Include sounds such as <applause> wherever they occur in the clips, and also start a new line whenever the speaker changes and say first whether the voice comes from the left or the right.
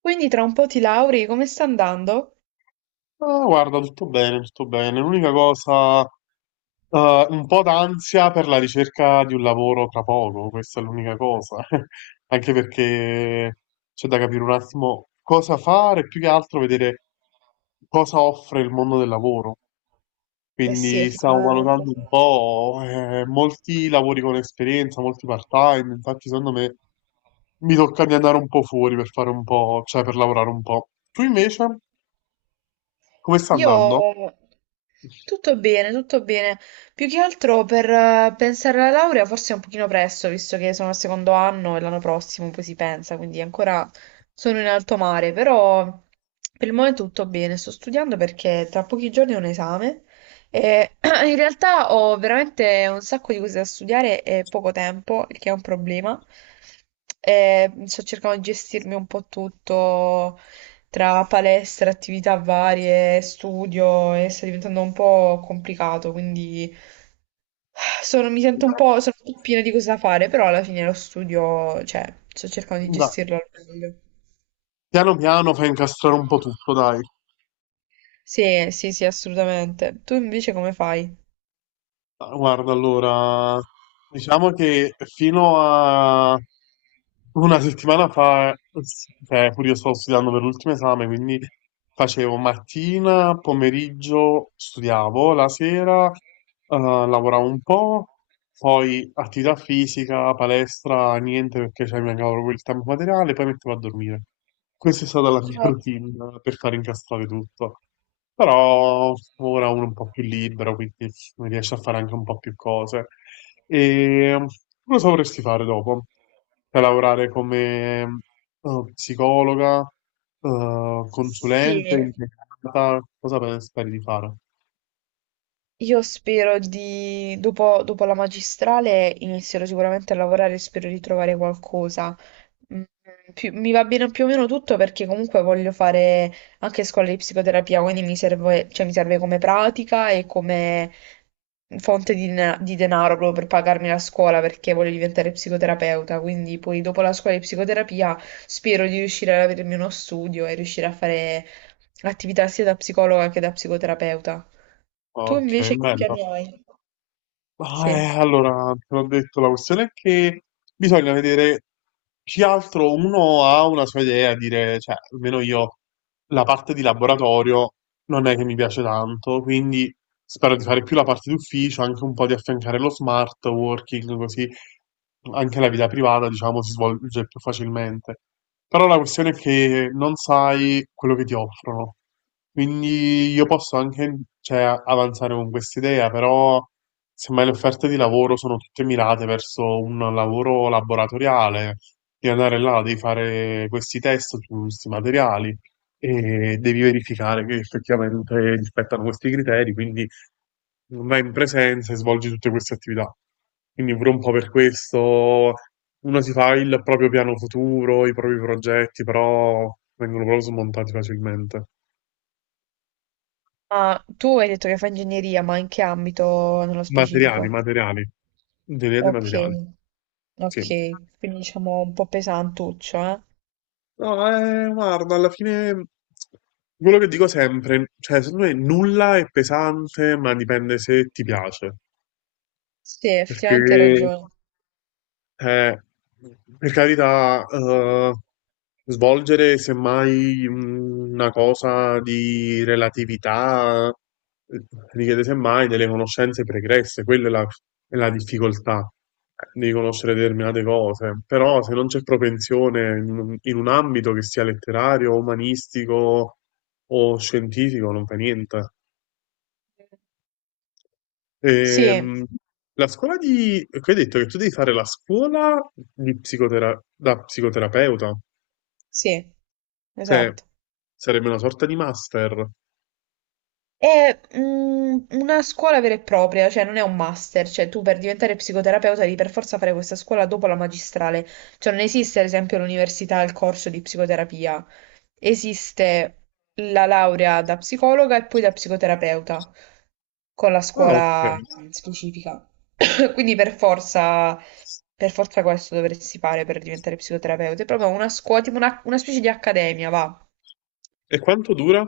right: Quindi tra un po' ti lauri, come sta andando?
left: Ah, guarda, tutto bene, tutto bene. L'unica cosa, un po' d'ansia per la ricerca di un lavoro tra poco, questa è l'unica cosa. <laughs> Anche perché c'è da capire un attimo cosa fare, più che altro vedere cosa offre il mondo del lavoro.
right: Eh sì,
left: Quindi stavo
right: effettivamente.
left: valutando
right: Sì.
left: un po', molti lavori con esperienza, molti part-time, infatti secondo me mi tocca di andare un po' fuori per fare un po', cioè per lavorare un po'. Tu invece, come sta andando?
right: Io tutto bene, tutto bene. Più che altro per pensare alla laurea forse è un pochino presto, visto che sono al secondo anno e l'anno prossimo poi si pensa, quindi ancora sono in alto mare, però per il momento tutto bene. Sto studiando perché tra pochi giorni ho un esame. E <clears throat> in realtà ho veramente un sacco di cose da studiare e poco tempo, il che è un problema. E sto cercando di gestirmi un po' tutto tra palestra, attività varie, studio e sta diventando un po' complicato, quindi <sighs> mi sento un po', sono un po' piena di cose da fare, però alla fine lo studio, cioè, sto cercando di gestirlo al meglio.
left: Piano piano fai incastrare un po' tutto, dai.
right: Sì, sì, sì, assolutamente. Tu invece come fai?
left: Ah, guarda, allora, diciamo che fino a una settimana fa, cioè, pure io stavo studiando per l'ultimo esame, quindi facevo mattina, pomeriggio, studiavo, la sera, lavoravo un po', poi attività fisica, palestra, niente perché cioè, mi mancava proprio il tempo materiale, poi mettevo a dormire. Questa è stata la mia <laughs>
right: Eh,
left: routine per far incastrare tutto. Però ora uno è un po' più libero, quindi riesce a fare anche un po' più cose. E um, Cosa vorresti fare dopo? Cioè, lavorare come psicologa,
right: Sì,
left: consulente, impiegata? Cosa pensi di fare?
right: io spero di, dopo, dopo la magistrale inizierò sicuramente a lavorare e spero di trovare qualcosa. Mm, mi va bene più o meno tutto perché comunque voglio fare anche scuola di psicoterapia, quindi mi serve, cioè, mi serve come pratica e come fonte di, di denaro proprio per pagarmi la scuola perché voglio diventare psicoterapeuta. Quindi poi dopo la scuola di psicoterapia spero di riuscire ad avermi uno studio e riuscire a fare attività sia da psicologa che da psicoterapeuta. Tu
left: Ok,
right: invece che
left: bello.
right: piani hai?
left: Ma,
right: Sì.
left: allora, te l'ho detto, la questione è che bisogna vedere più che altro uno ha una sua idea, dire, cioè, almeno io la parte di laboratorio non è che mi piace tanto, quindi spero di fare più la parte d'ufficio, anche un po' di affiancare lo smart working, così anche la vita privata, diciamo, si svolge più facilmente. Però la questione è che non sai quello che ti offrono. Quindi io posso anche, cioè, avanzare con quest'idea, però. Semmai le offerte di lavoro sono tutte mirate verso un lavoro laboratoriale, devi andare là, devi fare questi test su questi materiali e devi verificare che effettivamente rispettano questi criteri, quindi vai in presenza e svolgi tutte queste attività. Quindi pure un po' per questo uno si fa il proprio piano futuro, i propri progetti, però vengono proprio smontati facilmente.
right: Ah, tu hai detto che fai ingegneria, ma in che ambito nello
left: Materiali,
right: specifico?
left: materiali, ingegneria dei
right: Ok,
left: materiali, sì.
right: ok, quindi diciamo un po' pesantuccio, eh?
left: No, guarda, alla fine quello che dico sempre, cioè, secondo me nulla è pesante, ma dipende se ti piace.
right: Sì, effettivamente hai
left: Perché
right: ragione.
left: eh, per carità, svolgere semmai una cosa di relatività eh, richiede semmai delle conoscenze pregresse, quella è la difficoltà di conoscere determinate cose, però se non c'è propensione in un ambito che sia letterario, umanistico o scientifico, non fa niente.
right: Sì,
left: Ehm, la scuola di... che hai detto che tu devi fare la scuola di da psicoterapeuta,
right: sì,
left: cioè
right: esatto.
left: sarebbe una sorta di master.
right: È mm, una scuola vera e propria, cioè non è un master, cioè tu per diventare psicoterapeuta devi per forza fare questa scuola dopo la magistrale, cioè non esiste ad esempio all'università il corso di psicoterapia, esiste la laurea da psicologa e poi da psicoterapeuta con la
left: Ah, ok.
right: scuola specifica. <coughs> Quindi per forza questo dovresti fare per diventare psicoterapeuta, è proprio una scuola, tipo una specie di accademia, va,
left: E quanto dura?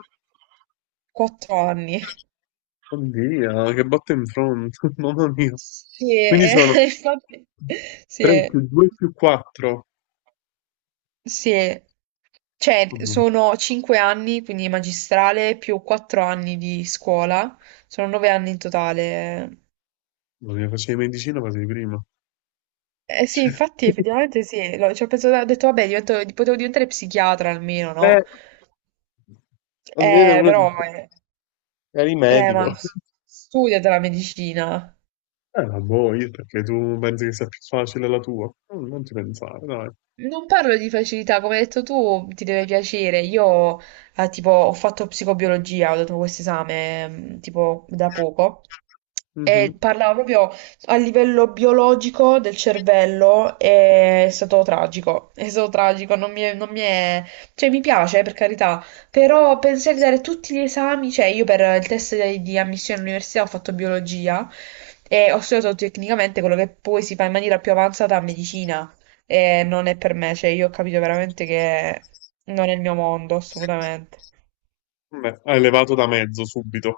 right: 4 anni.
left: Oddio, che botta <laughs> mamma mia.
right: Sì,
left: Quindi sono
right: <laughs> infatti, sì,
left: 3 più 2 più 4.
right: sì. Eh. Cioè,
left: Mamma
right: sono 5 anni, quindi magistrale, più 4 anni di scuola, sono 9 anni in totale.
left: mamma mia, facevi medicina quasi prima.
right: Eh sì, infatti,
left: <laughs>
right: effettivamente sì, ci ho pensato, ho detto, vabbè, potevo diventare psichiatra almeno,
left: Cioè,
right: no?
left: almeno uno
right: Però,
left: dice, eri
right: eh, ma
left: medico.
right: s- studiate la medicina.
left: La boh, io perché tu pensi che sia più facile la tua? Non ti pensare, dai.
right: Non parlo di facilità, come hai detto tu, ti deve piacere. Io, tipo, ho fatto psicobiologia, ho dato questo esame, mm, tipo, da poco. E
left: Mhm.
right: parlava proprio a livello biologico del cervello, e è stato tragico, non mi è- cioè mi piace per carità, però pensare di dare tutti gli esami, cioè io per il test di ammissione all'università ho fatto biologia e ho studiato tecnicamente quello che poi si fa in maniera più avanzata a medicina e non è per me, cioè io ho capito veramente che non è il mio mondo, assolutamente.
left: Beh, hai levato da mezzo subito.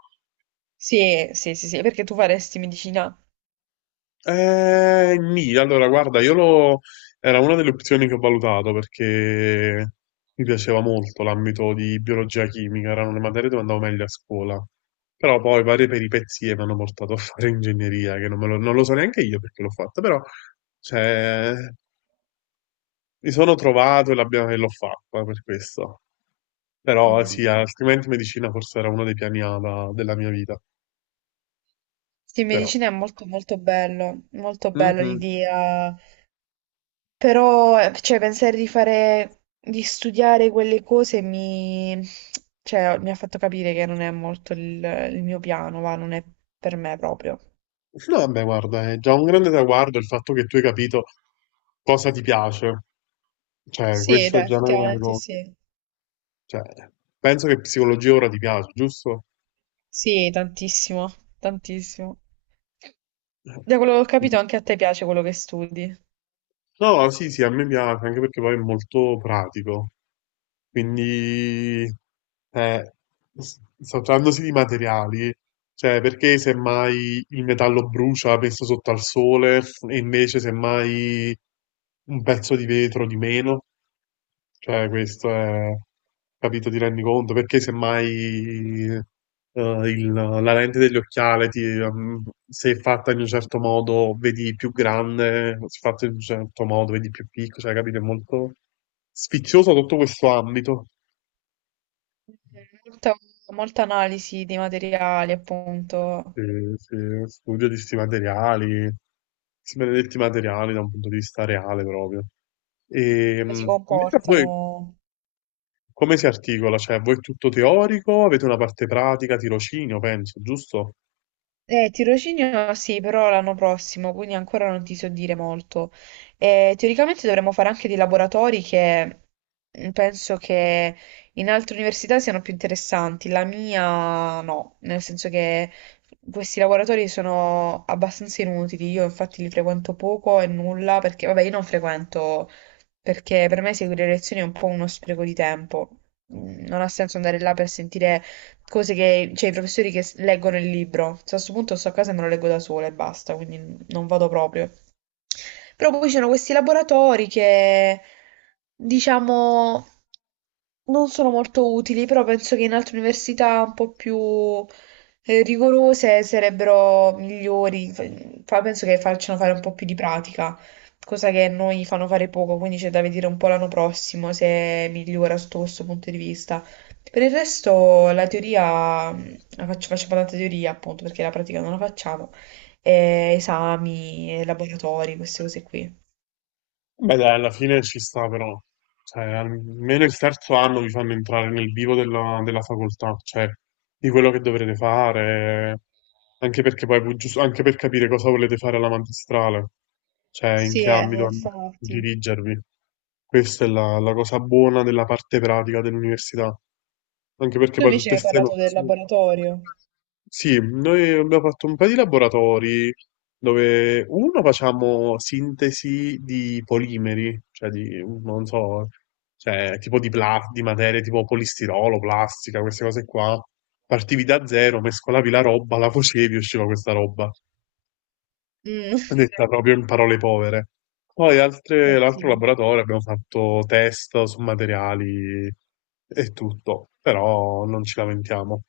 right: Sì, sì, sì, sì, perché tu faresti medicina?
left: Nì, allora guarda, io lo... era una delle opzioni che ho valutato perché mi piaceva molto l'ambito di biologia chimica, erano le materie dove andavo meglio a scuola. Però poi varie peripezie mi hanno portato a <laughs> fare ingegneria, che non lo so neanche io perché l'ho fatta, però cioè, mi sono trovato e e l'ho fatta per questo. Però
right: Mm.
left: sì, altrimenti medicina forse era uno dei piani A della mia vita,
right: Sì,
left: però.
right: medicina è molto molto bello, molto bella
left: Mhm.
right: l'idea, però cioè, pensare di fare, di studiare quelle cose mi, cioè, mi ha fatto capire che non è molto il mio piano, va, non è per me proprio.
left: No, vabbè, guarda, è già un grande traguardo il fatto che tu hai capito cosa ti piace. Cioè,
right: Sì,
left: questa è
right: dai,
left: già una grande
right: effettivamente
left: cosa.
right: sì.
left: Cioè, penso che psicologia ora ti piace, giusto?
right: Sì, tantissimo, tantissimo.
left: Eh.
right: Da quello che ho capito anche a te piace quello che studi.
left: No, sì, sì, a me piace, anche perché poi è molto pratico. Quindi, eh, s- trattandosi di materiali, cioè, perché semmai il metallo brucia messo sotto al sole e invece semmai un pezzo di vetro di meno? Cioè, questo è, capito, ti rendi conto? Perché semmai la lente dell'occhiale, se è fatta in un certo modo, vedi più grande, se è fatta in un certo modo, vedi più piccolo, cioè, capito? È molto sficcioso tutto questo ambito.
right: Molta, molta analisi dei materiali, appunto,
left: Sì, sì, studio di questi materiali, questi benedetti materiali da un punto di vista reale proprio. E,
right: come si
left: invece poi
right: comportano.
left: come si articola? Cioè, voi è tutto teorico, avete una parte pratica, tirocinio, penso, giusto?
right: Tirocinio sì, però l'anno prossimo, quindi ancora non ti so dire molto. Teoricamente dovremmo fare anche dei laboratori che mm, penso che in altre università siano più interessanti. La mia no, nel senso che questi laboratori sono abbastanza inutili. Io infatti li frequento poco e nulla perché, vabbè, io non frequento perché per me seguire le lezioni è un po' uno spreco di tempo. Mm. Non ha senso andare là per sentire cose che, cioè i professori che leggono il libro. Cioè, a questo punto sto a casa e me lo leggo da sola e basta, quindi non vado proprio. Però poi ci sono questi laboratori che, diciamo, non sono molto utili, però penso che in altre università un po' più rigorose sarebbero migliori. Penso che facciano fare un po' più di pratica, cosa che a noi fanno fare poco, quindi c'è da vedere un po' l'anno prossimo se migliora sotto questo punto di vista. Per il resto la teoria, la faccio, faccio tanta teoria appunto perché la pratica non la facciamo, e esami, e laboratori, queste cose qui.
left: Beh, dai, alla fine ci sta però. Cioè, almeno il terzo anno vi fanno entrare nel vivo della facoltà, cioè di quello che dovrete fare, anche perché poi giusto, anche per capire cosa volete fare alla magistrale, cioè in
right: Sì,
left: che ambito
right: infatti.
left: dirigervi. Questa è la cosa buona della parte pratica dell'università, anche perché
right: Tu
left: poi tutte
right: invece mi hai
left: queste
right: parlato del
left: nozioni.
right: laboratorio.
left: Sì, noi abbiamo fatto un paio di laboratori dove uno facciamo sintesi di polimeri, cioè di, non so, cioè tipo di materie tipo polistirolo, plastica, queste cose qua. Partivi da zero, mescolavi la roba, la facevi e usciva questa roba.
right: Mm,
left: Detta proprio in parole povere. Poi
right: <laughs>
left: l'altro
right: ottimo.
left: laboratorio abbiamo fatto test su materiali e tutto, però non ci lamentiamo.